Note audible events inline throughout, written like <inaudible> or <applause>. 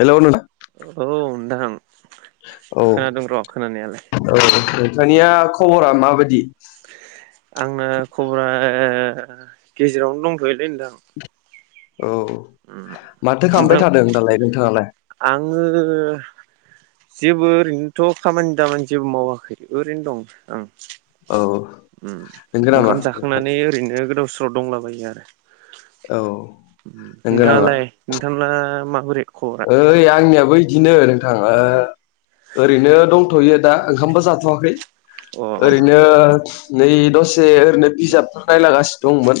हेल'! नोंथां। औ नोंथां औ खोनादों र' खोनानायालाय। दानिया खबरा माबायदि? आंना खबरा गेजेरावनो दंथयोलै नोंथां। औ ओ माथो खालामबाय नोंथां थादों दालाय नोंथाङालाय आङो जेबो ओरैनोथ' खामानि दामानि जेबो मावाखै। ओरैनो दं आं। औ ओम नंगौ नामा ओंखाम नोंथां? जाखांनानै ओरैनो गोदाव-सोराव दंलाबायो आरो। औ। नंगौ नामा नोंथाङालाय नोंथांना माबोरै खबरा ओइ आंनिया बै बिदिनो नोंथा ओ ओरैनो दंथ'यो दा ओंखामबो जाथ'वाखै अ ओरैनो नै दसे ओरैनो बिजाबफोर नायलागासिनो दंमोन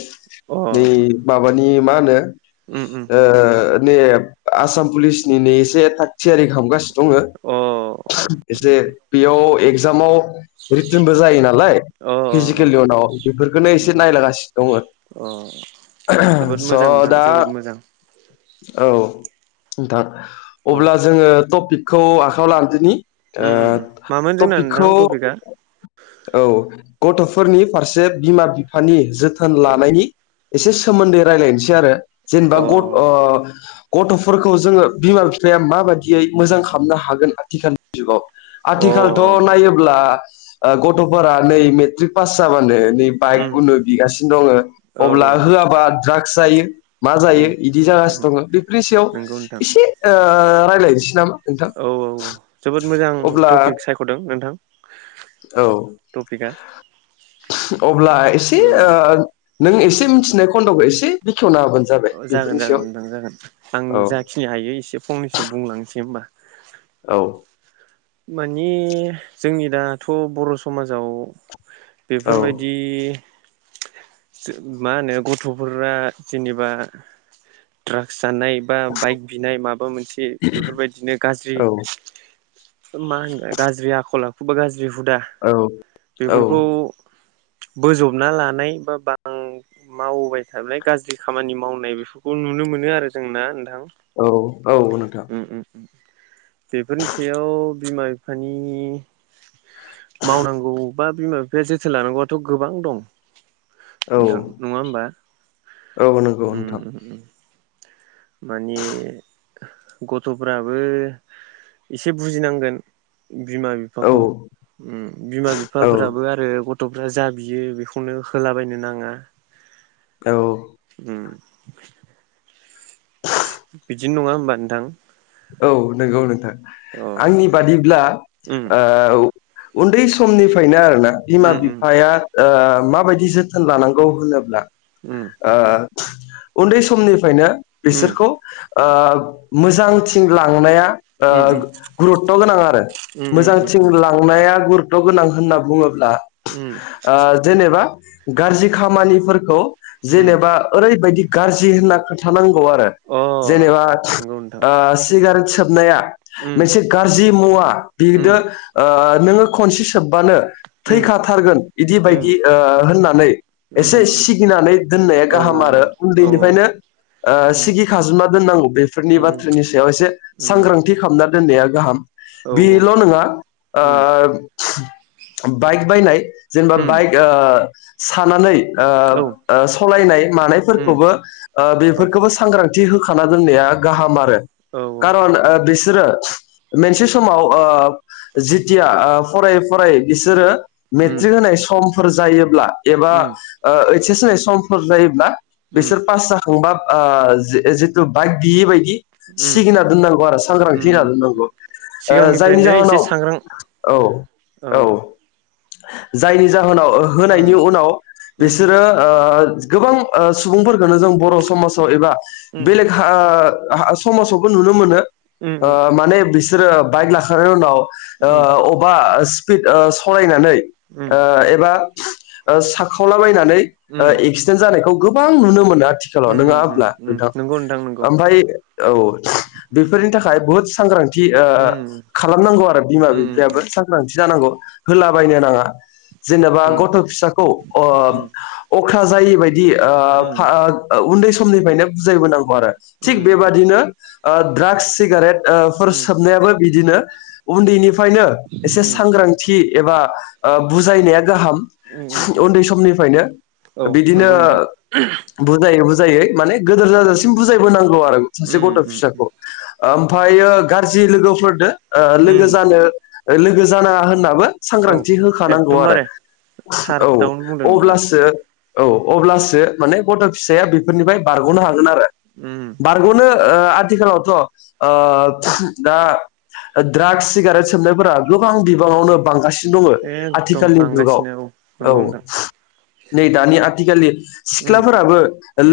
अ नै माबानि मा होनो उम उम ओ नै आसाम पुलिसनिनो एसे थाग थियारि खालामगासिनो दङ। अ एसे बेयाव एगजामाव रिटेनबो जायो नालाय अ अ फिजिकेलनि उनाव बेफोरखौनो एसे नायलगासिनो दङ अ जोबोद स' मोजां नोंथां दा जोबोद मोजां औ नोंथां औ अब्ला जोङो टपिकखौ आखाइायाव लादोनि ओ उम उम मामोन जोंना नोंथां थ'पिकखौ टपिकआ औ गथ'फोरनि फारसे बिमा-बिफानि जोथोन लानायनि एसे सोमोन्दै रायलायनोसै आरो जेनेबा ग अ ओ गथ' फोरखौ जोङो बिमा बिफाया माबायदियै मोजां खालामनो हागोन आथिखालनि जुगाव अ आथिखालथ' नायोब्ला ओ गथ'फोरा नै मेट्रिक पास जाबानो उम बाइक उनो बिगासिनो दङ औ अब्ला औ होआबा द्राग्स जायो मा उम जायो बिदि उम जागासिनो दङ बेफोरनि सायाव नंगौ नोंथां एसे ओ रायज्लायनोसै औ औ जोबोद मोजां अब्ला टपिक सायख'दों नोंथां औ टपिका अब्ला एसे नों एसे मिथिनाय खन्द'खौ एसे खेवना होबानो जाबाय बेफोरनि सायाव उम औ जाखिनि हायो एसे फंनैसो बुंलांनोसै होमबा औ मानि जोंनि दाथ' बर' समाजाव औ बेफोरबायदि मा होनो गथ'फोरा जेनेबा द्रागस जानाय बा बाइक बिनाय माबा मोनसे बेफोरबायदिनो गाज्रि औ मा होनगोन गाज्रि आखल आखु बा गाज्रि हुदा औ औ बेफोरखौ बोजबना लानाय बा बां मावबाय थाबाय गाज्रि खामानि मावनाय बे फोरखौ नुनो मोनो आरो जों ना नोंथां औ औ नोंथां बेफोरनि सायाव बिमा बिफानि मावनांगौ बा बिमा बिफाया जोथोन लानांगौआथ' गोबां दं औ नोंथां नङा होमबा औ नंगौ नोंथां माने गथ'फ्राबो एसे बुजिनांगोन बिमा औ बिफाखौ उम बिमा औ बिफाफोराबो आरो गथ' गथ'फ्रा जा बियो बेखौनो होलाबायनो नाङा <inaudible> <unintelligible> औ बिदिनो नङा होमबा नोंथां औ नंगौ नोंथां अ आंनि बादिब्ला उम ओ उन्दै समनिफ्रायनो आरोना बिमा उम उम बिफाया ओ माबायदि जोथोन लानांगौ होनोब्ला उम ओ उन्दै समनि फ्रयनो उम बिसोरखौ ओ मोजांथिं लांनाया ओ उम गुरुत्त गोनां आरो उम उम मोजांथिं उम लांनाया गुरुत्त' गोनां होनना बुङो उम ओ जेनेबा गाज्रि खामानिफोरखौ उम जेनेबा ओरैबायदि गाज्रि होनना खोन्थानां आरो अ जेनेबा नंगौ नोंथां ओ सिगारेट सोबनाया उम एसे गाज्रि मुवा बिदो उम ओ नोंङो खनसे सोब जोबबानो उम थैखाथारगोन बिदि उम बायदि उम ओ होननानै उम एसे उम सिगिनानै दोननाया औ गाहाम आरो औ औ उन्दैनिफ्रायनो। ओ उम सिगि खाजोमना दोननांगौ बेफोरनि उम बाथ्रानि बेयाव एसे उम सांग्रांथि खालामना दोननाया गाहाम। औ उम औ उम औ बेल' नङा ओ उम बाइक बायनाय जेनेबा उम बाइक ओ सानानै ओ उम ओ सालायनाय मानायफोरखोबो ओ बेफोरखोबो सांग्रां थि होखाना दोननाया गाहाम आरो। खारन ओ बिसोरो मोनसे समाव ओ जिथिया ओ फरायै फरायै बिसोरो मेट्रिक होनाय समफोर जायोब्ला एबा ओ ओइच एस होनाय समफोर जायोब्ला बिसोर पास जाखांबा ओ जि-जिथु बाइक बियि बायदि सिगिना दोननांगौ आरो सांग्रांथि उम होनना उम दोननांगौ। ओ जायनि सिगांनिफ्रायनो एसे जाहोनाव सांग्रां औ औ। जायनि जाहोनाव उम होनायनि उनाव उम बिसोरो ओ गोबां ओ सुबुंफोरखौनो जों बर' समाजाव एबा उम बेलेग हा ओ हा समाजावबो नुनो मोनो। उम उम ओ माने बिसोरो बाइक लाखांनायनि उनाव उम ओ अबेबा स्पिड ओ सलायनानै ओ एबा ओ साखावलाबायनानै ओ उम एक्सिडेन्ट जानायखौ गोबां नुनो मोनो आथिखालाव। नङा उम उम होमब्ला उम नोंथां? नंगौ नोंथां नंगौ ओमफाय औ बेफोरनि थाखाय बहुद सांग्रां थि उम खालामनांगौ आरो बिमा उम बिफायाबो उम सांग्रांथि जानांगौ। होलाबायनो नाङा। जेनेबा उम गथ' फिसाखौ ओ उम अख्रा जायै बाय दि ओ उम फा उन्दै समनिफ्रायनो बुजायबोनांगौ आरो। थिक उम बेबा नो ओ द्राग सिगारेट ओ उम सोबनायाबो बिदिनो उन्दैनि फ्रायनो एसे उम सांग्रांथि एबा ओ बुजायनाया गाहाम। उम उम उन्दै समनिफ्रायनो औ बिदिनो नंगौ नोंथां बुजाय बु जायै माने गोदोर जासिम बुजायबोनांगौ आरो सासे गथ' उम उम फिसाखौ। ओम मफायो गाज्रि लोगोफोरजों ओ लोगो उम जानो लोगो जानाङा होननाबो औ सांग्रांथि होखानांगौ आरो। एकदमबारे थार औ खोथाखौनो बुंदों नोंथाङा अब्लासो औ अब्लासो माने गथ' फिसाया बेफोरनिफ्राय बारग'नो हागोन आरो। <inaudible> <unintelligible> ओ आथिखालावथ' ओ दा द्राग्स सिगारेट सोबनाय फोरा गोबां बिबाङावनो बांगासिनो दङो एकदम आथिखालनि जुगाव बांगासिनो औ। नंगौ नोंथां नै दानि आथिखालनि उम सिख्लाफोराबो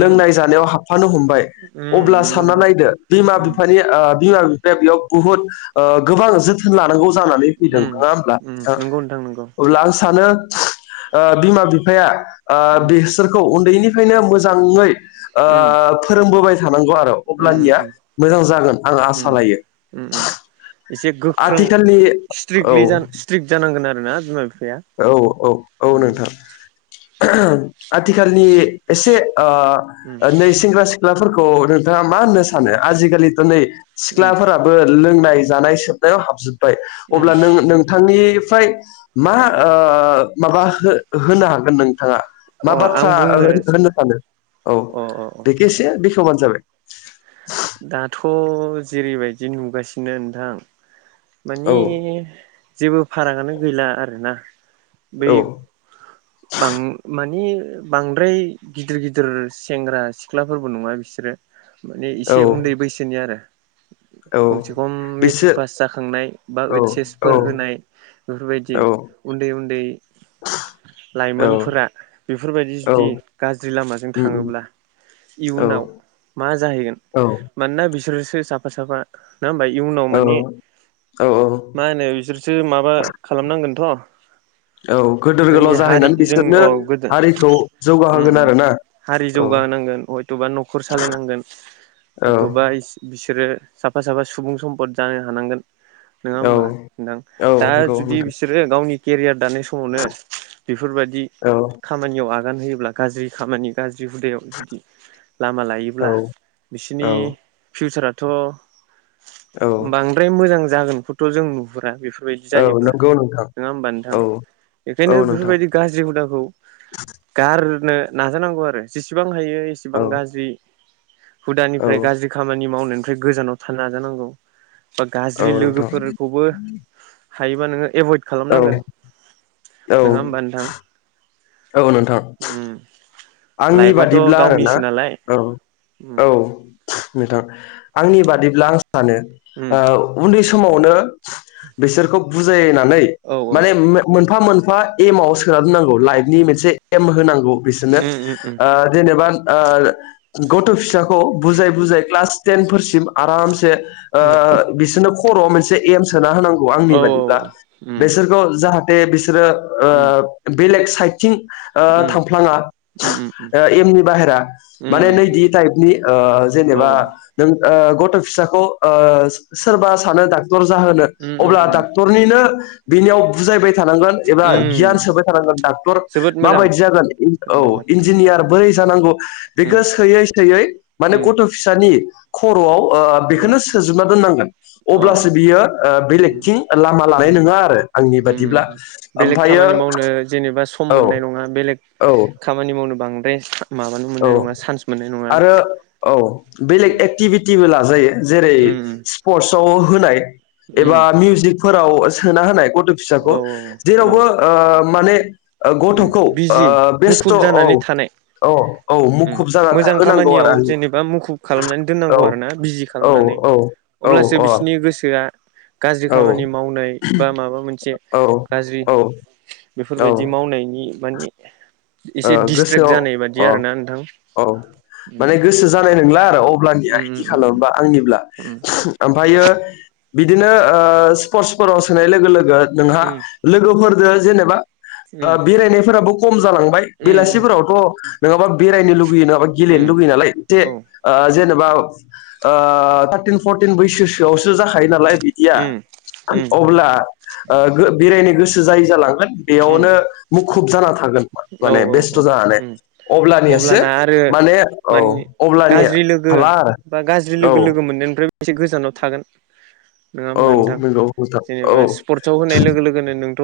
उम जानायाव हाबफानो हमबाय। उम अब्ला नंगौ सानना नोंथां नायदो बिमा उम बिफानि ओ बिमा फिफाया बेयाव बुहुत ओ गोबां जोथोन लानांगौ जानानै फैदों। उम नङा होमब्ला उम नोंथां? नंगौ नंगौ अब्ला आं सानो ओ बिमा बिफाया ओ उम बेसोरखौ उन्दैनिफ्रायनो मोजाङै ओ उम फोरोंबोबाय थानांगौ आरो उम अब्लानिया उम मोजां जागोन आं आसा उम लायो। उम उम एसे गोख्रों आथिखालनि औ स्ट्रिकलि स्ट्रिक जानांगोन आरोना बिमा बि औ औ औ नोंथां। आथिखालनि एसे ओ उम नै सेंग्रा सिख्लाफोरखौ नोंथाङा मा होननो सानो? आजिखालिथ' नै उम सिख्लाफोराबो लोंनाय जानाय सोबनायाव हाबजोब्बाय उम अब्ला नों नोंथांनि फ्राय मा ओ माबा हो-होनो हागोन नों थाङा मा अ आं बाथ्रा बुंनो होननो सानो? औ अ अ बेखे एसे बेखेवबानो जाबाय। दाथ' जेरैबायदि नुगासिनो नोंथां माने औ जेबो फारागानो गैला आरोना। बै औ बां मानि बांद्राय गिदिर गिदिर सेंग्रा सिख्लाफोरबो नङा बिसोरो। माने इसे औ उन्दै बैसोनि आरो। औ खमसेखम मेट्रिक बिसोर पास जाखांनाय बा औ ओइच औ एसफोर होनाय बेफोरबायदि। औ उन्दै-उन्दै औ लाइमोनफोरा बेफोरबायदि औ जुदि गाज्रि लामाजों थाङोब्ला् औ इयुनाव मा जाहैगोन मानोना बिसोरसो साफा-साफा नङा होमबा इयुनाव औ माने औ औ मा होनो बिसोरसो माबा खालामनांगोनथ' ब <inaudible> औ गेदेर-गोलाव जाहैनानै बिसोरनो अ गोदो हारिखौ उम जौगाहोगोन उम आरोना। हारि औ जौगानांगोन हयथ'बा न'खर सालायनांगोन औ हयथ'बा बिसोरो साफा-साफा सुबुं सम्पद जानो हानांगोन। नङा औ होमबा नोंथां औ दा नंगौ जुदि नोंथां बिसोरो गावनि केरियार दानाय समावनो बेफोरबायदि औ खामानियाव आगान होयोब्ला गाज्रि खामानि गाज्रि जिदु हुदायाव जुदि लामा औ लायोब्ला बिसोरनि औ फिउचारा थ' औ बांद्राय मोजां जागोनखौथ' जों नुहुरा बेफोर बेफोरबायदि औ जायोब्ला नंगौ नोंथां नङा होनबा नोंथां। औ बेखायनो औ नोंथां बेफोरबायदि गाज्रि हुदाखौ गारनो नाजानांगौ आरो जेसेबां सेबां औ गाज्रि औ हुदानिफ्राय गाज्रि खामानि मावनायनिफ्राय गोजानाव थानो नाजानांगौ बा गाज्रि औ नोंथां लोगोफोरखौबो हायोबा नोङो एभयड खालामनांगोन औ औ नङा होमबा नोंथां? औ नोंथां उम आंनि लाइफआथ' बादिब्ला आरोना गावनिसो नालाय उम औ-औ नोंथां आंनि बादिब्ला आं सानो उम उन्दै समावनो बिसोरखौ बुजायनानै औ माने मोनफा मोनफा एमाव सोना दोननांगौ लाइफनि मोनसे एम होनांगौ बिसोरनो ओ जेनेबा ओ गथ' फिसाखौ बुजाय बुजाय क्लास टेन फोरसिम आरामसे ओ बिसोरनो खर'आव मोनसे एम सोना होनांगौ आंनि औ बादिब्ला उम बिसोरखौ जाहा- ते बिसोरो ओ बेलेग साइडथिं ओ उम थांफ्लाङा उम औ उम ओ एमनि बाहेरा उम माने उम नैदि टाइपनि ओ औ जेनेबा नों ओ गथ' फिसाखौ ओ सोरबा सानो दा- क्टर जाहोनो उम उम अब्ला उम डक्टरनिनो बेलायाव बुजायबाय थानांगोन एबा उम गियान सोबाय थांगोन डक्टर जोबोद मोजां माबायदि जागोन। औ होनदों बाथ्राखौ इन्जिनियार बोरै जानांगौ उम बेखौ सोयै सोयै माने उम गथ' फिसानि खर'आव ओ उम बेखौनो सोजोबना दोननांगोन अ अब्लासो बियो उम बेलेगथिं लामा लानाय उम नङा आरो। आंनि बादिब्ला उम बेलेग ओमफ्रायो खामानि मावनो जेनेबा सम औ मोननाय नङा बेलेग औ खामानि मावनो बांद्राय माबानो औ मोननाय नङा चान्स मोननाय नङा। आरो औ बेलेग उम एक्टिभिटिबो लाजायो जेरै उम स्पर्टसआव होनाय उम एबा मिउजिक फोराव सोना होनाय गथ' औ फिसाखौ औ औ जेरावबो ओ माने उम गथ'खौ बिजि ओ मुखुब बेस्थ' औ जानानै थानाय औ औ उम मुखुब जाना मोजां थाहोनांगौ खामानियाव आरो आंनि जेनेबा मुखुब खालामनानै दोननांगौ औ आरोना बिजि औ खालामनानै औ औ अब्लासो अ बिसिनि गोसोआ गाज्रि औ खामानि मावनाय बा माबा मोनसे औ गाज्रि औ ओ बेफोरबायदि बिदि मावनायनि माने अ एसे दिडिसट्रेक्ट गोसोआव जानाय बादि अ आरोना नोंथां औ माने उम गोसो जानाय नंला आरो अब्लानिया उम उम आथिखालाव बा आंनिब्ला उम ओमफ्रायो बिदिनो ओ स्पर्टसफोराव सोनाय लोगो लोगो नोंहा उम लोगोफोरजों जेनेबा बेरायनायफोराबो कम जालांबाय उम उम बेलासिफोरावथ' नङाबा बेरायनो लु- गेलेनो उम लुबैयो नालाय जे औ बा ओ थारटिन फरटिन बैसोसो आवसो जाखायो नालाय बिदिया उम उम अब्ला ओ बेरायनो गोसो जायै जालाङो। उम बेयावनो मुखुब जाना थागोन औ माने बेस्थ' औ जानानै उम अब्लानियासो अब्लाना आरो माने औ मानि अब्लानिया गाज्रि हाला आरो औ बे एसे गोजानाव थागोन नङा औ होमबा नोंथां नंगौ नोंथां औ जेनेबा स्पर्टसआव होनाय लोगो लोगोनो नोंथ'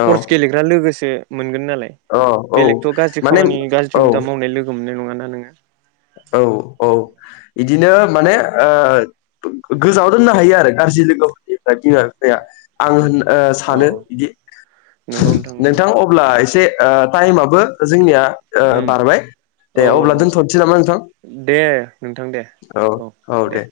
औ गेलेग्रा लोगोसे मोनगोन नालाय औ औ बेलेगथ' गाज्रि माने खामानि औ गाज्रि हुदा मावनाय लोगो मोननाय नङाना नोङो औ औ बिदिनो माने ओ गोजाव दोननो हायो आरो गाज्रि लोगोफोरनि बिमा बिफाया आं होन उम अ सानो अ बिदि नंगौ नंगौ नोंथां अब्ला एसे ओ टाइमाबबो जोंनिया ओ उम बारबाय दे औ औ अब्ला औ दोनथ' नोसै नामा नोंथां दे नोंथां दे औ औ दे